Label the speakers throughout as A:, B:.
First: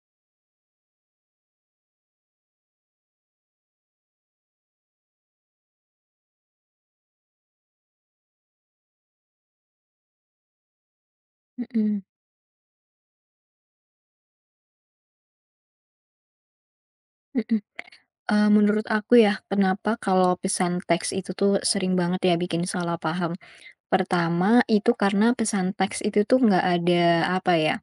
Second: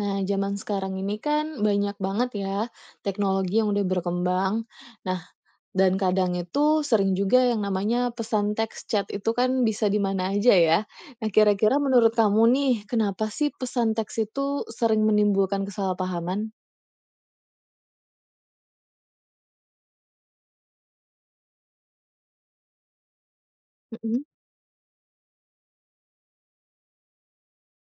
A: Nah, zaman sekarang ini kan banyak banget ya teknologi yang udah berkembang. Nah, dan kadang itu sering juga yang namanya pesan teks chat itu kan bisa di mana aja ya. Nah, kira-kira
B: Mhm
A: menurut kamu nih, kenapa sih pesan teks itu sering menimbulkan kesalahpahaman?
B: mhm. Menurut aku ya, kenapa kalau pesan teks itu tuh sering banget ya bikin salah paham.
A: Mhm.
B: Pertama, itu karena pesan teks itu tuh nggak ada, apa ya,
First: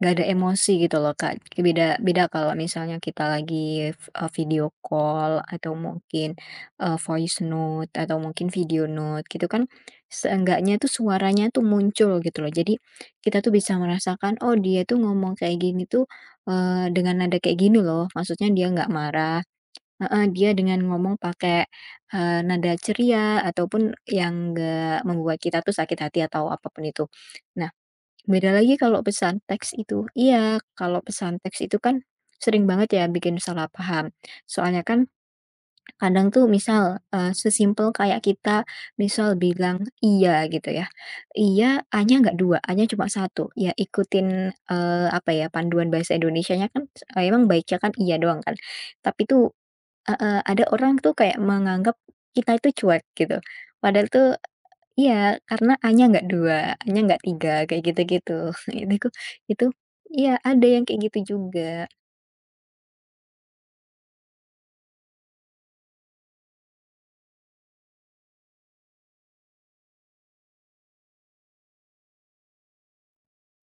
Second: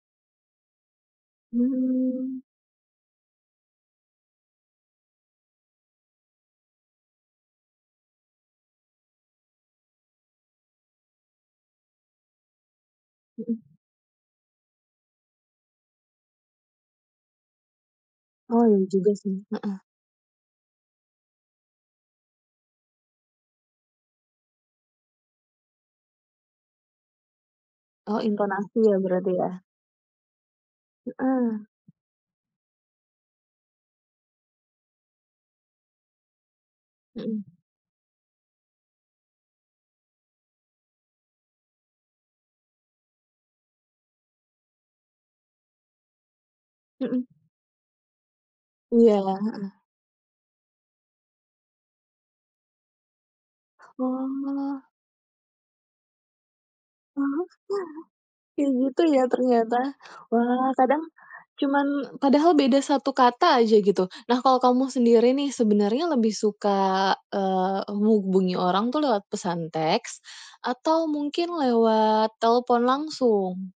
B: nggak ada emosi gitu loh, Kak. Beda beda
A: Mmm,
B: kalau misalnya kita lagi, video call atau mungkin, voice note atau mungkin video note gitu kan, seenggaknya tuh suaranya tuh muncul gitu loh. Jadi kita tuh
A: mhm.
B: bisa merasakan, oh dia tuh ngomong kayak gini tuh, dengan nada kayak gini loh, maksudnya
A: Oh,
B: dia
A: iya
B: nggak
A: juga sih,
B: marah,
A: heeh.
B: heeh, dia dengan ngomong pakai, nada ceria ataupun yang nggak membuat kita tuh sakit hati atau apapun itu. Nah,
A: Oh,
B: beda lagi
A: intonasi ya
B: kalau
A: berarti
B: pesan
A: ya?
B: teks itu, iya, kalau pesan
A: Heeh,
B: teks itu kan sering banget ya bikin salah paham. Soalnya kan kadang tuh misal,
A: mhm,
B: sesimpel kayak kita misal bilang "iya" gitu ya, iya "a"nya nggak 2, "a"nya cuma satu ya ikutin, apa ya, panduan bahasa Indonesianya kan, eh,
A: mhm.
B: emang baiknya kan iya doang kan. Tapi
A: Iya.
B: tuh, heeh, ada orang tuh kayak menganggap kita itu cuek gitu, padahal tuh,
A: Oh,
B: iya, karena A-nya nggak 2, A-nya nggak 3 kayak gitu-gitu.
A: kayak
B: Itu
A: gitu
B: ku
A: ya
B: itu
A: ternyata.
B: iya, ada
A: Wah,
B: yang kayak
A: kadang
B: gitu juga.
A: cuman padahal beda satu kata aja gitu. Nah, kalau kamu sendiri nih sebenarnya lebih suka, menghubungi orang tuh lewat pesan teks atau mungkin lewat telepon langsung?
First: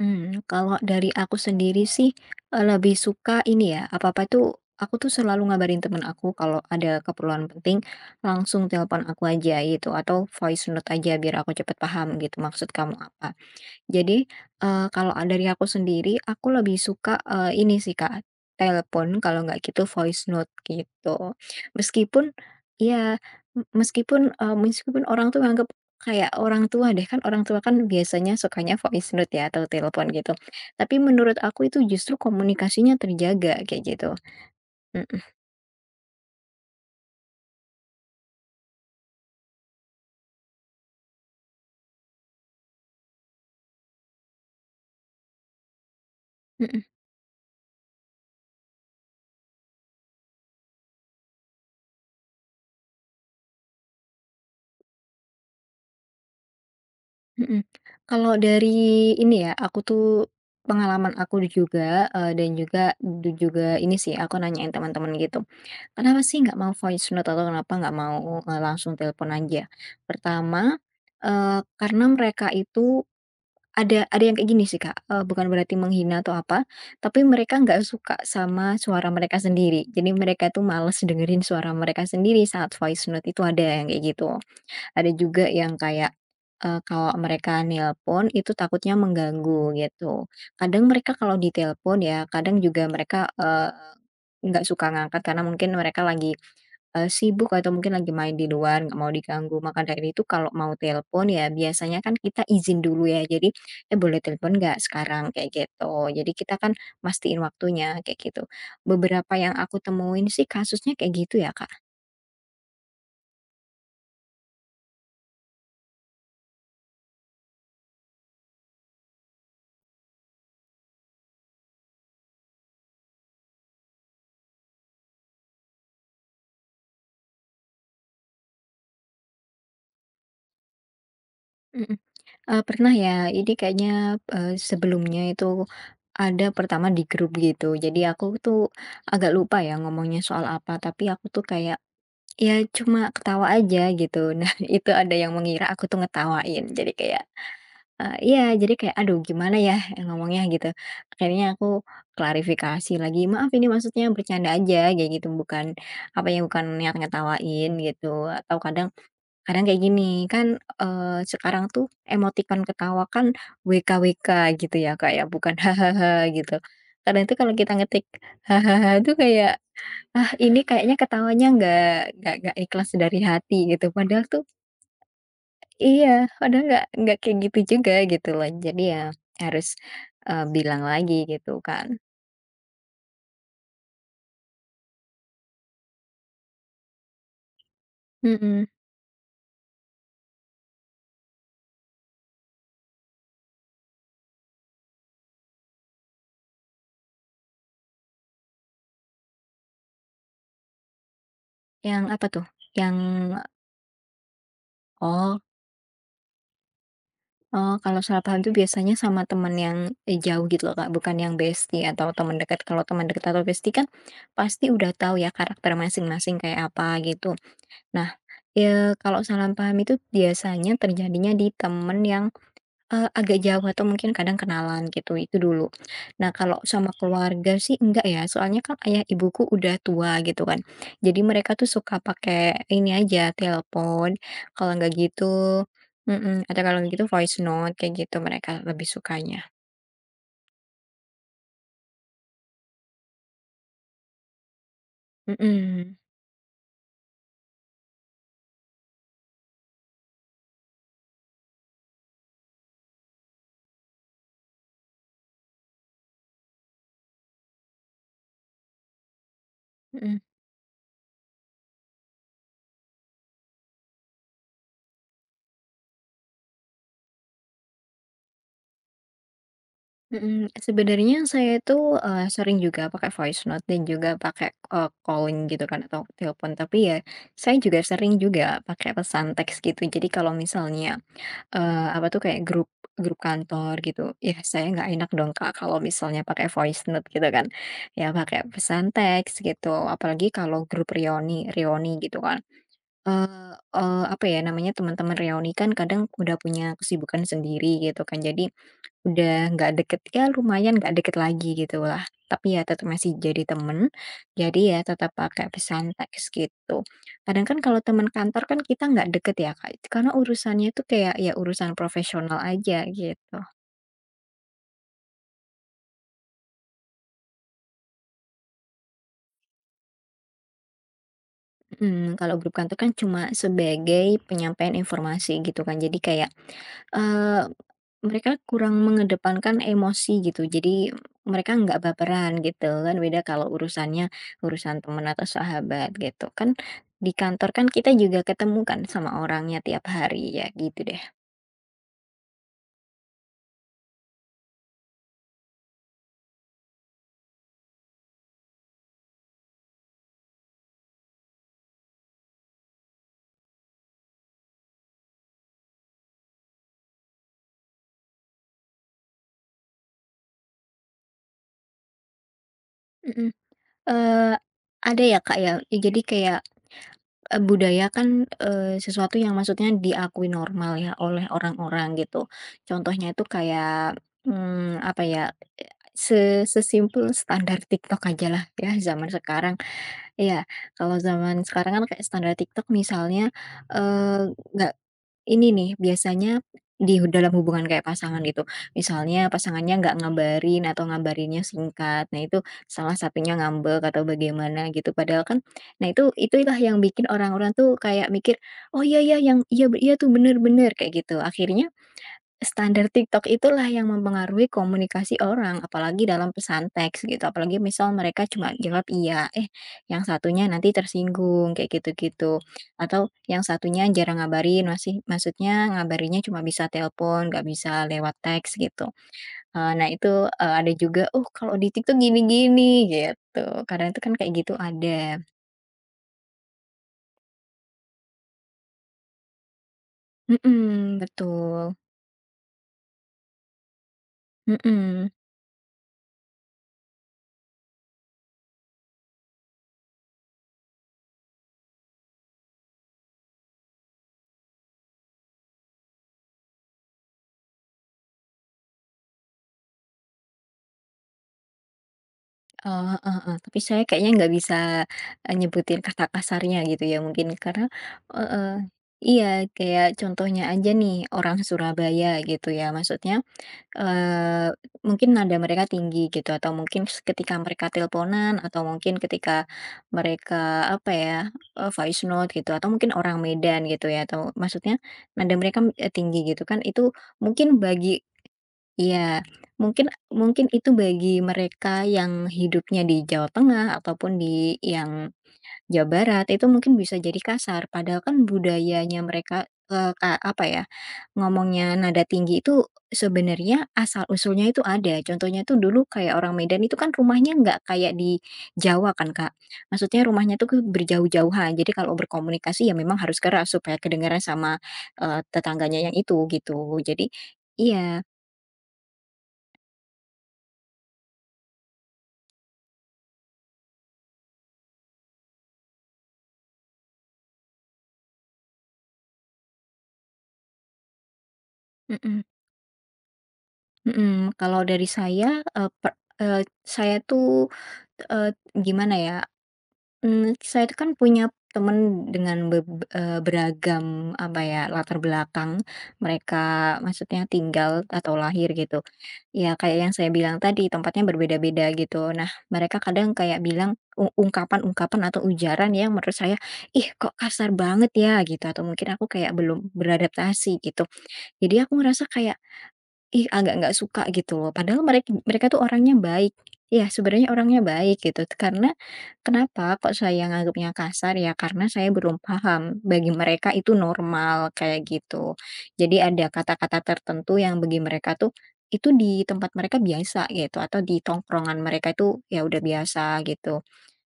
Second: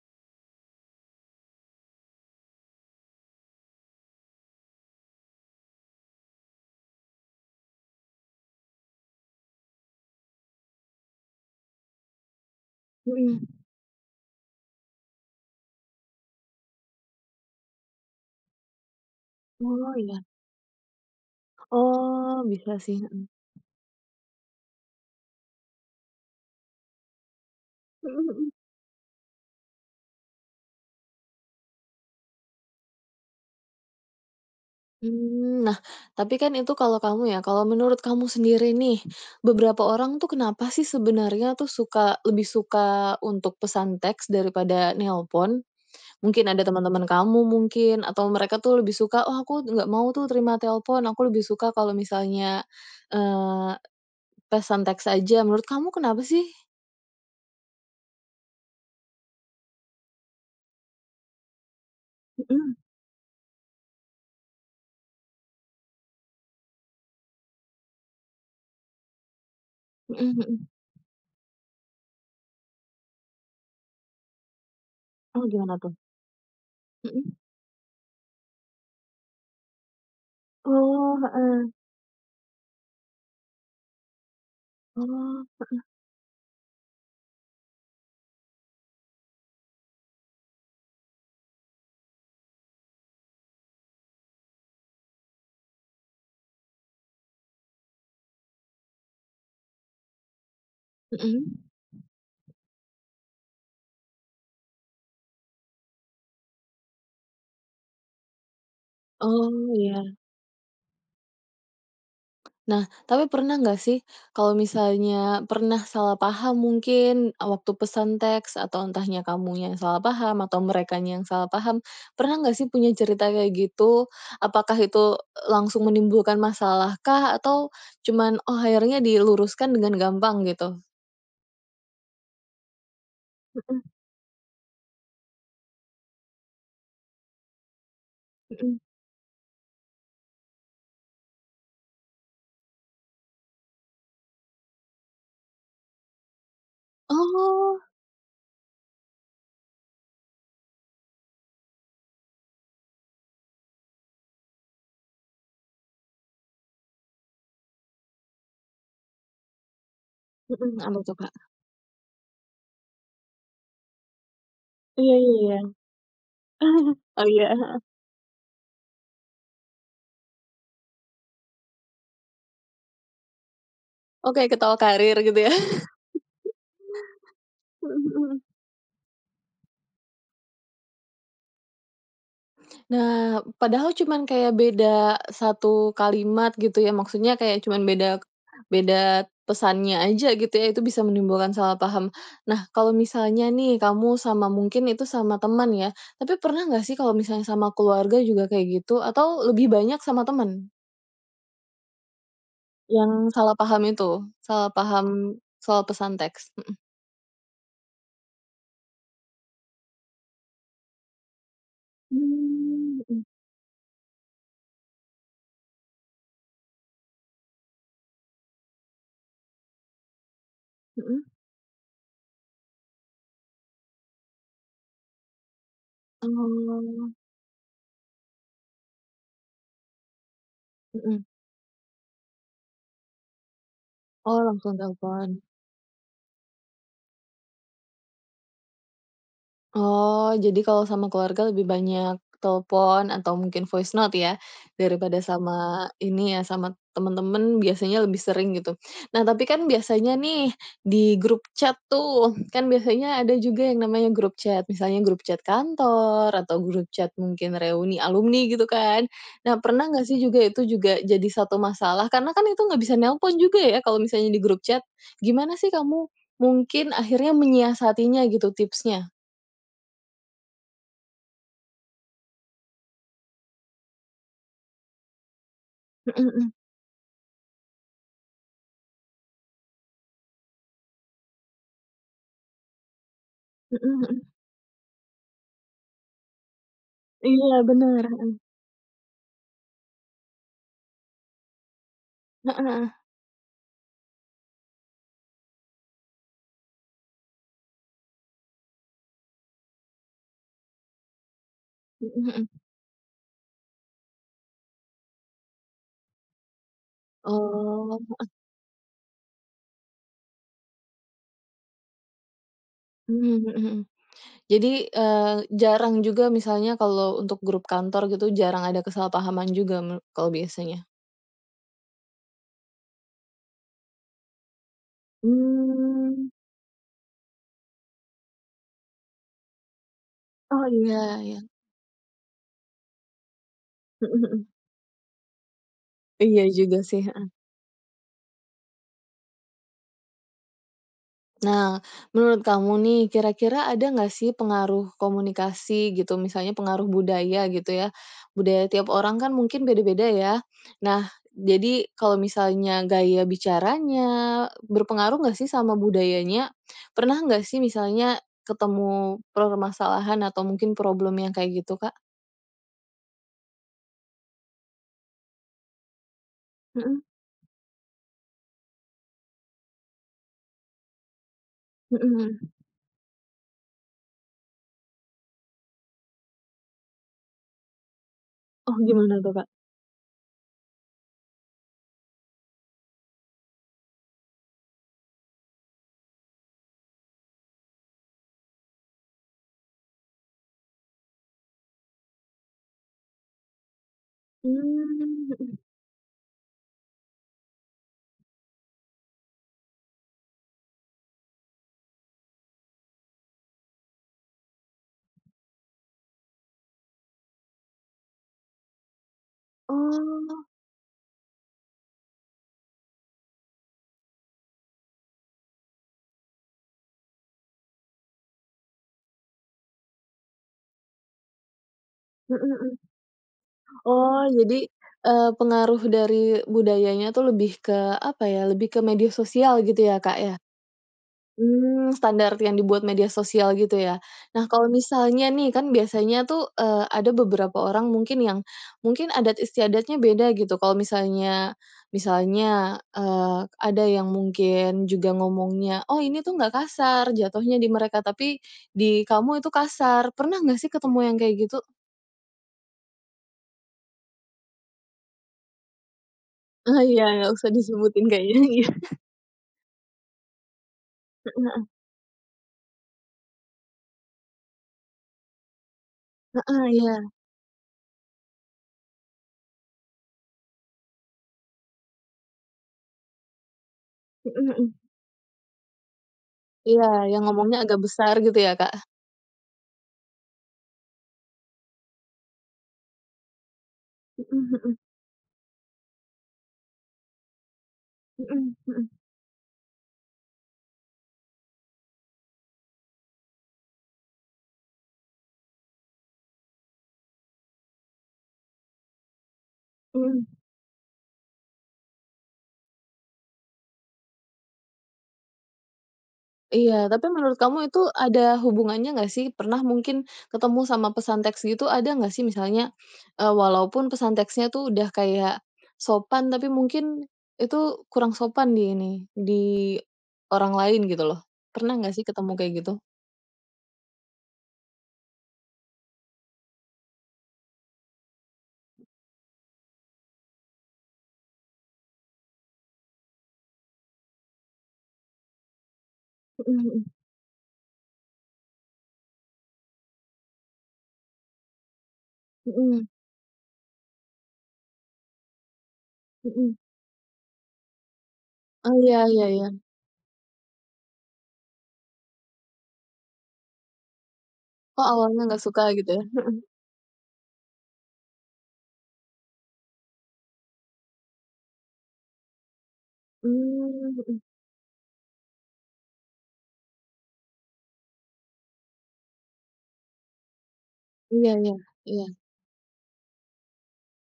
B: Mmm, kalau dari aku sendiri sih, lebih suka ini ya, apa-apa tuh aku tuh selalu ngabarin temen aku kalau ada keperluan penting, langsung telepon aku aja gitu, atau voice note aja biar aku cepet paham gitu maksud kamu apa.
A: Mhm.
B: Jadi, kalau dari aku sendiri, aku lebih suka, ini sih Kak, telepon kalau nggak gitu
A: Oh iya.
B: voice note gitu. Meskipun
A: Oh, bisa sih,
B: ya,
A: mhm.
B: meskipun orang tuh nganggep kayak orang tua deh, kan orang tua kan
A: Mhm
B: biasanya
A: mhm.
B: sukanya voice note ya atau telepon gitu. Tapi menurut aku itu justru komunikasinya terjaga kayak gitu. Mhm
A: Mmm, nah, tapi kan itu kalau kamu ya, kalau menurut kamu sendiri nih, beberapa orang tuh kenapa sih sebenarnya tuh lebih suka untuk pesan teks daripada nelpon? Mungkin ada
B: mhm.
A: teman-teman kamu mungkin, atau mereka tuh lebih suka, "Oh, aku nggak mau tuh terima telepon, aku lebih suka kalau misalnya, eee, pesan teks aja." Menurut kamu kenapa sih?
B: Mhm. Kalau dari ini ya, aku tuh pengalaman aku juga, dan
A: Mhm.
B: juga du juga ini sih, aku nanyain teman-teman gitu. Kenapa sih nggak mau voice note atau kenapa nggak mau, langsung telepon aja?
A: Mhm mhm.
B: Pertama, karena mereka itu ada yang kayak gini sih, Kak,
A: Oh,
B: bukan
A: gimana
B: berarti
A: tuh?
B: menghina atau apa, tapi
A: Mhm.
B: mereka nggak suka sama suara mereka sendiri. Jadi mereka tuh males
A: Oh,
B: dengerin
A: heeh.
B: suara mereka sendiri saat voice note, itu ada yang kayak gitu. Ada
A: Oh.
B: juga yang kayak, kalau mereka nelpon itu takutnya mengganggu gitu. Kadang mereka kalau ditelepon ya, kadang juga mereka, nggak suka ngangkat karena mungkin mereka lagi, sibuk atau mungkin lagi main di luar, nggak mau diganggu. Maka dari itu kalau mau telepon ya
A: Mhm.
B: biasanya kan kita izin dulu ya. Jadi, "Eh, boleh telepon nggak sekarang?" Kayak gitu. Jadi kita kan mastiin waktunya kayak gitu. Beberapa yang
A: Oh,
B: aku
A: iya.
B: temuin sih kasusnya kayak gitu ya,
A: Nah, tapi pernah nggak sih kalau misalnya pernah salah paham mungkin, waktu pesan teks atau entahnya kamunya yang salah paham atau merekanya yang salah paham, pernah nggak sih punya cerita kayak gitu? Apakah itu langsung menimbulkan masalah kah atau cuman, oh, akhirnya diluruskan dengan gampang gitu?
B: Kak. Pernah ya. Ini
A: Mhm
B: kayaknya, sebelumnya itu ada pertama di grup gitu. Jadi aku tuh
A: mhm.
B: agak lupa ya ngomongnya soal apa, tapi aku tuh kayak, ya cuma ketawa aja gitu. Nah, itu ada yang mengira aku tuh ngetawain. Jadi kayak,
A: Oh,
B: iya, jadi kayak, "Aduh gimana ya ngomongnya?" Gitu. Akhirnya aku klarifikasi lagi, "Maaf ini maksudnya bercanda aja," kayak gitu, "bukan apa ya, bukan niat ngetawain," gitu. Atau kadang, kadang kayak gini, kan,
A: mhm. Apa tuh, Kak?
B: sekarang tuh emotikon ketawa kan WKWK gitu ya,
A: Iya
B: kayak
A: iya
B: bukan
A: iya.
B: hahaha gitu. Kadang
A: Oh,
B: itu kalau kita
A: iya.
B: ngetik hahaha tuh kayak, ah, ini kayaknya ketawanya nggak ikhlas dari hati gitu, padahal tuh
A: Oke, ketawa karir gitu ya?
B: iya, padahal nggak kayak gitu juga
A: Mhm
B: gitu
A: mhm.
B: loh. Jadi ya harus, bilang lagi gitu kan.
A: Nah, padahal cuman kayak beda satu kalimat gitu ya, maksudnya kayak cuman beda
B: Mhm,
A: beda pesannya aja gitu ya, itu bisa menimbulkan salah paham. Nah, kalau misalnya nih kamu sama mungkin itu sama teman ya, tapi pernah nggak sih kalau misalnya sama keluarga juga kayak gitu? Atau lebih banyak sama teman
B: yang apa tuh? Yang
A: yang salah paham itu, salah
B: oh
A: paham soal pesan teks?
B: Oh, kalau salah paham tuh biasanya sama teman yang, jauh gitu loh, Kak, bukan yang bestie atau teman dekat. Kalau teman dekat
A: Mhm.
B: atau bestie kan pasti udah tahu ya karakter masing-masing kayak apa gitu. Nah, kalau salah paham itu biasanya
A: Mmm, mhm
B: terjadinya di teman yang, agak jauh atau mungkin kadang kenalan gitu, itu dulu. Nah, kalau sama
A: mhm.
B: keluarga sih enggak ya, soalnya kan ayah ibuku udah tua gitu kan.
A: Oh,
B: Jadi
A: mhm.
B: mereka tuh suka pakai ini aja, telepon,
A: Oh, langsung
B: kalau enggak
A: telepon.
B: gitu mhm, atau kalau enggak gitu voice note kayak gitu mereka lebih sukanya.
A: Oh, jadi kalau sama keluarga lebih banyak telepon atau mungkin voice note ya, daripada sama
B: Mhm
A: ini ya, sama temen-temen biasanya lebih sering gitu. Nah, tapi kan biasanya nih di grup chat tuh, kan biasanya ada juga yang namanya grup chat, misalnya grup chat kantor atau grup chat mungkin reuni alumni gitu kan. Nah, pernah nggak
B: mhm
A: sih juga itu juga jadi satu masalah? Karena kan itu nggak bisa nelpon juga ya kalau misalnya di grup chat. Gimana sih kamu mungkin akhirnya menyiasatinya gitu tipsnya?
B: mhm, sebenarnya saya tuh sering juga pakai voice note dan juga pakai, calling gitu kan atau
A: Mhm
B: telepon,
A: mhm.
B: tapi ya saya juga sering juga pakai pesan teks gitu. Jadi kalau misalnya, apa tuh, kayak grup grup kantor
A: Mhm
B: gitu.
A: mhm.
B: Ya saya nggak enak dong, Kak, kalau misalnya pakai voice note gitu kan,
A: Iya bener,
B: ya
A: heeh.
B: pakai pesan teks gitu, apalagi kalau grup reoni reoni gitu kan.
A: Heeh heeh.
B: Eee eee, apa ya namanya, teman-teman reoni kan kadang udah punya kesibukan sendiri gitu kan, jadi udah nggak deket ya lumayan nggak deket lagi gitulah,
A: Mhm mhm.
B: tapi ya tetap masih jadi temen, jadi ya tetap pakai pesan teks gitu. Kadang kan kalau
A: Oh,
B: teman kantor kan kita nggak deket ya Kak, karena urusannya tuh kayak ya urusan profesional aja
A: mhm
B: gitu.
A: mhm mhm. Jadi, eee, jarang juga misalnya kalau untuk grup kantor gitu jarang ada kesalahpahaman juga kalau biasanya?
B: Mhm, kalau grup kantor kan cuma sebagai penyampaian informasi gitu kan jadi kayak,
A: Mmm,
B: mereka kurang mengedepankan emosi gitu,
A: oh
B: jadi
A: iya iya.
B: mereka nggak baperan gitu kan, beda kalau urusannya
A: Mhm mhm.
B: urusan teman atau sahabat gitu.
A: Iya
B: Kan
A: juga sih.
B: di kantor kan kita juga ketemu kan sama orangnya tiap hari ya gitu deh.
A: Nah, menurut kamu nih, kira-kira ada nggak sih pengaruh komunikasi gitu, misalnya pengaruh budaya gitu ya? Budaya tiap orang kan mungkin beda-beda ya. Nah, jadi kalau misalnya gaya bicaranya berpengaruh nggak sih sama budayanya? Pernah nggak sih misalnya ketemu permasalahan atau mungkin problem yang kayak gitu, Kak?
B: Mhm. Eee, ada ya Kak ya, ya jadi kayak,
A: Mhm
B: budaya kan, sesuatu yang maksudnya diakui normal ya oleh orang-orang gitu.
A: mhm.
B: Contohnya itu kayak, mmm, apa ya, sesimpel standar TikTok aja lah ya
A: Oh,
B: zaman
A: gimana tuh, Kak?
B: sekarang. Iya, kalau zaman sekarang kan kayak standar TikTok misalnya, nggak ini nih, biasanya di dalam hubungan kayak pasangan gitu, misalnya pasangannya nggak ngabarin atau ngabarinnya singkat, nah itu salah satunya ngambek atau bagaimana gitu,
A: Mmm,
B: padahal kan
A: mhm.
B: nah itu itulah yang bikin orang-orang tuh kayak mikir, "Oh, iya iya, yang iya iya tuh, bener bener," kayak gitu. Akhirnya standar TikTok itulah yang mempengaruhi komunikasi orang, apalagi dalam pesan teks gitu, apalagi misal mereka cuma jawab iya, eh yang
A: Oh.
B: satunya nanti tersinggung kayak gitu-gitu. Atau yang satunya jarang ngabarin, masih maksudnya ngabarinnya cuma bisa telepon, nggak bisa lewat teks gitu. Nah itu, ada juga, "Oh kalau di TikTok
A: Mhm mhm.
B: gini-gini," gitu. Kadang itu kan
A: Oh,
B: kayak gitu
A: jadi,
B: ada.
A: pengaruh dari budayanya tuh lebih ke, apa ya, lebih ke media sosial gitu ya, Kak, ya?
B: Mhm, betul.
A: Mmm, standar yang dibuat media sosial gitu ya. Nah, kalau
B: Mhm.
A: misalnya nih, kan biasanya tuh, ada beberapa orang mungkin yang mungkin adat istiadatnya beda gitu. Kalau misalnya misalnya, ada yang mungkin juga ngomongnya, "Oh, ini tuh nggak kasar," jatuhnya di mereka, tapi di kamu itu kasar. Pernah nggak sih ketemu yang kayak gitu?
B: Oh, heeh heeh. Tapi saya kayaknya nggak bisa, nyebutin kata kasarnya
A: Ah,
B: gitu ya
A: iya,
B: mungkin
A: nggak usah
B: karena,
A: disebutin kayaknya,
B: heeh,
A: iya.
B: iya, kayak contohnya aja nih orang Surabaya gitu ya maksudnya, eee, mungkin nada mereka tinggi gitu atau
A: Heeh,
B: mungkin
A: iya.
B: ketika mereka teleponan atau mungkin ketika mereka apa ya, voice note gitu atau mungkin orang Medan gitu ya atau
A: Mhm
B: maksudnya
A: mhm.
B: nada mereka, tinggi gitu kan
A: Iya,
B: itu
A: yang ngomongnya
B: mungkin
A: agak
B: bagi,
A: besar gitu ya, Kak?
B: iya, mungkin mungkin itu bagi mereka yang hidupnya di Jawa Tengah ataupun
A: Mhm
B: di
A: mhm.
B: yang Jawa Barat itu mungkin bisa jadi kasar, padahal kan
A: Mhm mhm
B: budayanya mereka, apa ya, ngomongnya nada tinggi itu sebenarnya asal-usulnya itu ada. Contohnya itu dulu kayak orang Medan itu kan rumahnya nggak kayak di Jawa kan, Kak. Maksudnya
A: mhm.
B: rumahnya tuh ke berjauh-jauhan, jadi kalau berkomunikasi ya memang harus keras supaya kedengaran sama, tetangganya yang itu,
A: Iya,
B: gitu.
A: tapi
B: Jadi
A: menurut kamu itu
B: iya,
A: ada hubungannya nggak sih? Pernah mungkin ketemu sama pesan teks gitu, ada nggak sih misalnya, walaupun pesan teksnya tuh udah kayak sopan, tapi mungkin itu kurang sopan di ini, di orang lain gitu loh. Pernah nggak sih
B: mhm.
A: ketemu kayak gitu?
B: Mhm, kalau dari saya, saya tuh, eee, gimana ya, mmm, saya itu kan punya temen dengan beragam, apa ya, latar belakang mereka
A: Mhm mhm.
B: maksudnya tinggal atau lahir gitu. Ya kayak yang saya bilang tadi, tempatnya berbeda-beda gitu. Nah, mereka
A: Mhm
B: kadang kayak bilang ungkapan-ungkapan atau ujaran yang menurut saya,
A: mhm.
B: "Ih, kok kasar banget ya?" Gitu, atau
A: Oh,
B: mungkin
A: iya
B: aku
A: iya
B: kayak
A: iya.
B: belum beradaptasi gitu. Jadi aku ngerasa kayak, ih, agak nggak suka gitu loh, padahal
A: Oh,
B: mereka
A: awalnya nggak
B: mereka tuh
A: suka gitu
B: orangnya
A: ya?
B: baik.
A: Mhm.
B: Iya, sebenarnya orangnya baik gitu, karena kenapa kok saya nganggapnya kasar ya, karena saya belum paham, bagi mereka itu
A: Mmm, mhm.
B: normal kayak gitu. Jadi ada kata-kata tertentu yang bagi mereka tuh, itu di tempat mereka biasa gitu, atau di
A: Iya iya.
B: tongkrongan mereka
A: Iya.
B: itu ya udah biasa gitu.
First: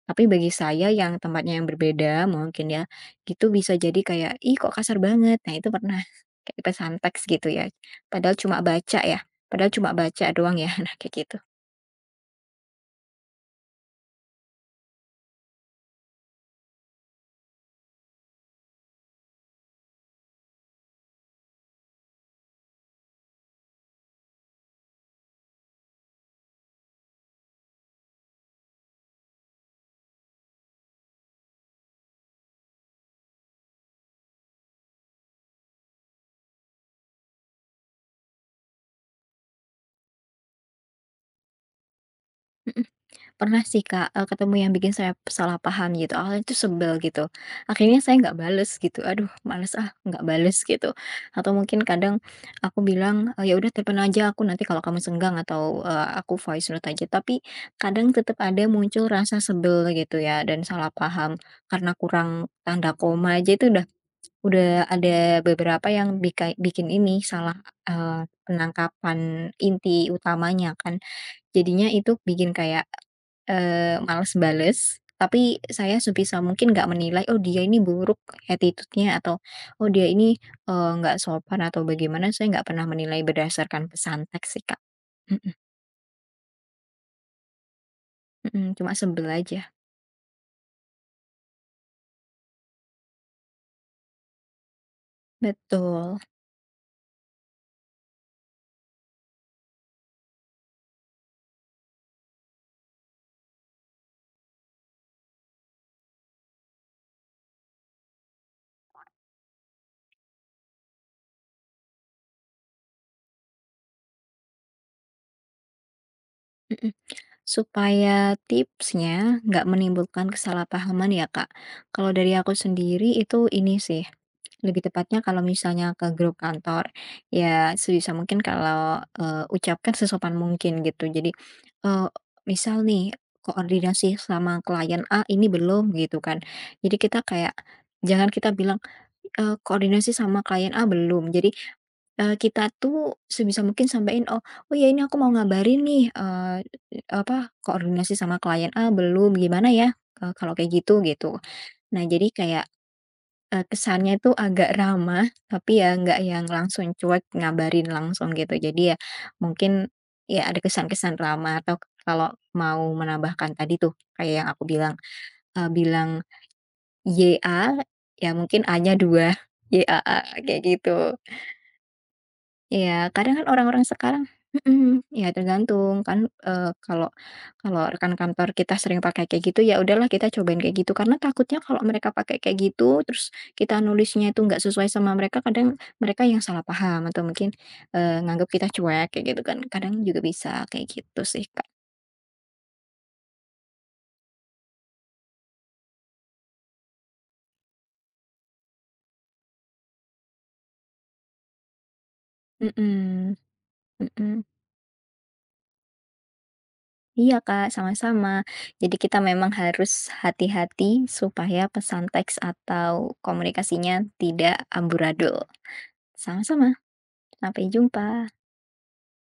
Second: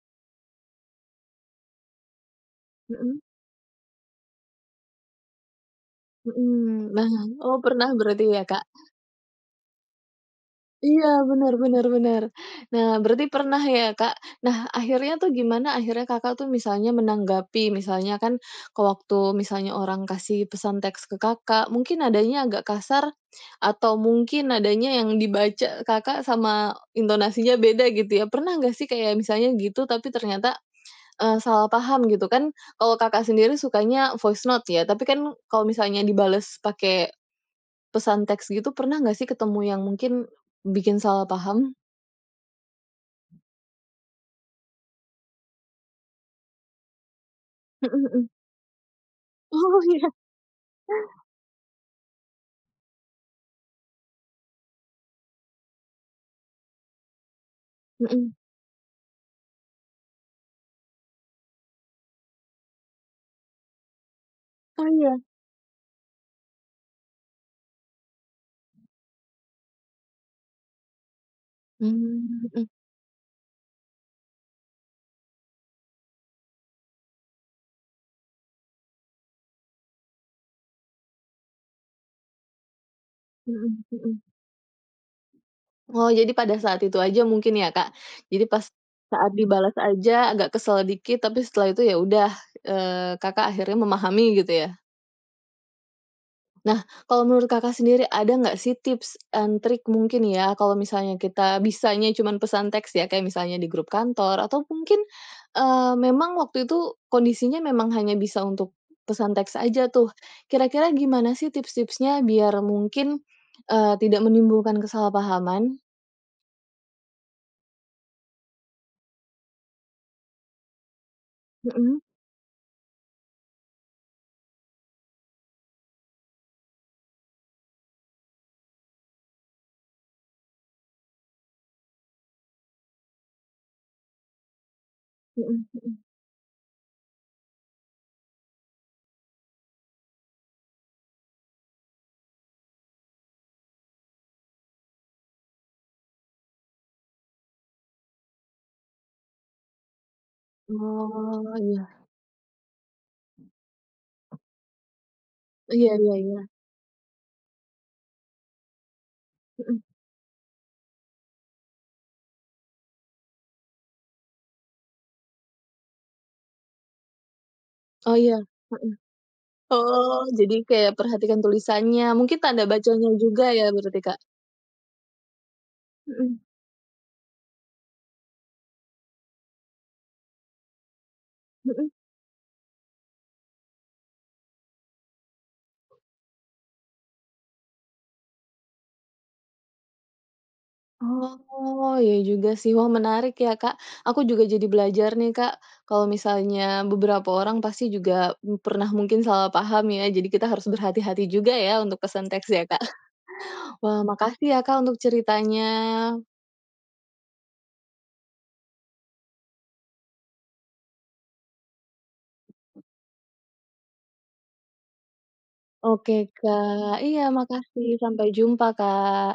B: Tapi bagi saya yang tempatnya yang berbeda mungkin ya,
A: Mhm
B: itu bisa jadi kayak, "Ih kok kasar banget?" Nah itu pernah, kayak pesan
A: mhm. Nah,
B: teks gitu
A: oh
B: ya,
A: pernah berarti
B: padahal
A: ya,
B: cuma
A: Kak?
B: baca ya, padahal cuma baca doang ya, nah
A: Iya,
B: kayak gitu.
A: benar-benar benar. Benar. Nah, berarti pernah ya, Kak. Nah, akhirnya tuh gimana akhirnya Kakak tuh misalnya menanggapi, misalnya kan ke waktu misalnya orang kasih pesan teks ke Kakak, mungkin nadanya agak kasar atau mungkin nadanya yang dibaca Kakak sama intonasinya beda gitu ya. Pernah nggak sih kayak misalnya gitu tapi ternyata, salah paham gitu? Kan kalau Kakak sendiri sukanya voice note ya, tapi kan kalau misalnya dibales pakai pesan teks gitu pernah nggak sih ketemu yang mungkin bikin salah paham?
B: Pernah sih Kak, ketemu yang bikin saya salah paham gitu, awalnya itu sebel gitu,
A: Mhm
B: akhirnya saya
A: mhm.
B: nggak bales gitu, aduh males
A: Oh
B: ah
A: iya.
B: nggak bales gitu, atau mungkin kadang aku bilang, "Ya udah telepon aja aku nanti kalau kamu senggang," atau, "Aku voice note aja," tapi kadang
A: Mhm.
B: tetap ada muncul rasa sebel gitu ya dan salah paham karena kurang tanda koma aja itu udah
A: Oh iya.
B: ada beberapa yang bikin ini salah, eee, penangkapan inti utamanya kan. Jadinya itu
A: Mmm,
B: bikin
A: mhm
B: kayak, males bales, tapi saya sebisa mungkin nggak menilai, "Oh dia ini buruk attitude-nya," atau, "Oh dia ini, nggak sopan," atau bagaimana, saya nggak pernah menilai
A: mhm
B: berdasarkan
A: mhm.
B: pesan teks sih, Kak. Mhm
A: Oh, jadi pada saat itu aja mungkin ya, Kak? Jadi pas
B: mhm, cuma sebel
A: saat
B: aja.
A: dibalas aja agak kesel dikit, tapi setelah itu ya udah, Kakak akhirnya memahami gitu ya?
B: Betul,
A: Nah, kalau menurut Kakak sendiri ada nggak sih tips and trik mungkin ya, kalau misalnya kita bisanya cuman pesan teks ya, kayak misalnya di grup kantor atau mungkin, memang waktu itu kondisinya memang hanya bisa untuk pesan teks aja tuh. Kira-kira gimana sih tips-tipsnya biar mungkin, tidak menimbulkan kesalahpahaman?
B: mhm. Supaya tipsnya nggak menimbulkan kesalahpahaman ya, Kak.
A: Mhm
B: Kalau dari aku sendiri itu ini sih, lebih tepatnya kalau misalnya ke grup kantor, ya sebisa mungkin kalau, ucapkan sesopan mungkin gitu. Jadi, eee, misal nih koordinasi sama klien A ini
A: mhm
B: belum
A: mhm.
B: gitu kan. Jadi kita kayak jangan kita bilang, "Koordinasi sama klien A belum." Jadi, kita tuh sebisa mungkin sampein, "Oh ya ini aku mau ngabarin nih, apa, koordinasi sama klien A belum, gimana ya, kalau kayak gitu?" Gitu.
A: Oh, iya.
B: Nah jadi kayak, kesannya itu agak ramah, tapi
A: Iya
B: ya
A: iya
B: nggak
A: iya.
B: yang langsung cuek ngabarin langsung gitu. Jadi ya
A: Mhm.
B: mungkin ya ada kesan-kesan ramah atau kalau mau menambahkan tadi tuh kayak yang aku bilang, bilang "Y A"
A: Oh,
B: ya
A: iya.
B: mungkin
A: Mhm.
B: A-nya 2, "Y A A"
A: Oh, jadi
B: kayak
A: kayak
B: gitu.
A: perhatikan tulisannya, mungkin tanda
B: Iya,
A: bacanya
B: kadang
A: juga
B: kan
A: ya
B: orang-orang
A: berarti, Kak?
B: sekarang, mhm, ya tergantung kan,
A: Mhm.
B: kalau kalau rekan kantor kita sering pakai kayak gitu, ya udahlah kita cobain kayak gitu. Karena takutnya kalau
A: Mhm.
B: mereka pakai kayak gitu, terus kita nulisnya itu nggak sesuai sama mereka, kadang mereka yang salah paham atau mungkin, nganggep kita cuek kayak gitu kan, kadang juga bisa kayak gitu sih, Kak.
A: Oh, iya juga sih. Wah, menarik ya, Kak. Aku juga jadi belajar nih, Kak. Kalau misalnya beberapa orang pasti juga pernah mungkin salah paham ya, jadi kita harus berhati-hati juga ya untuk pesan teks ya, Kak.
B: Mhm
A: Wah,
B: mhm.
A: makasih ya, Kak, untuk ceritanya.
B: Iya, Kak, sama-sama. Jadi kita memang harus hati-hati supaya pesan teks atau komunikasinya tidak amburadul.
A: Oke,
B: Sama-sama,
A: Kak. Iya,
B: sampai
A: makasih. Sampai
B: jumpa.
A: jumpa, Kak.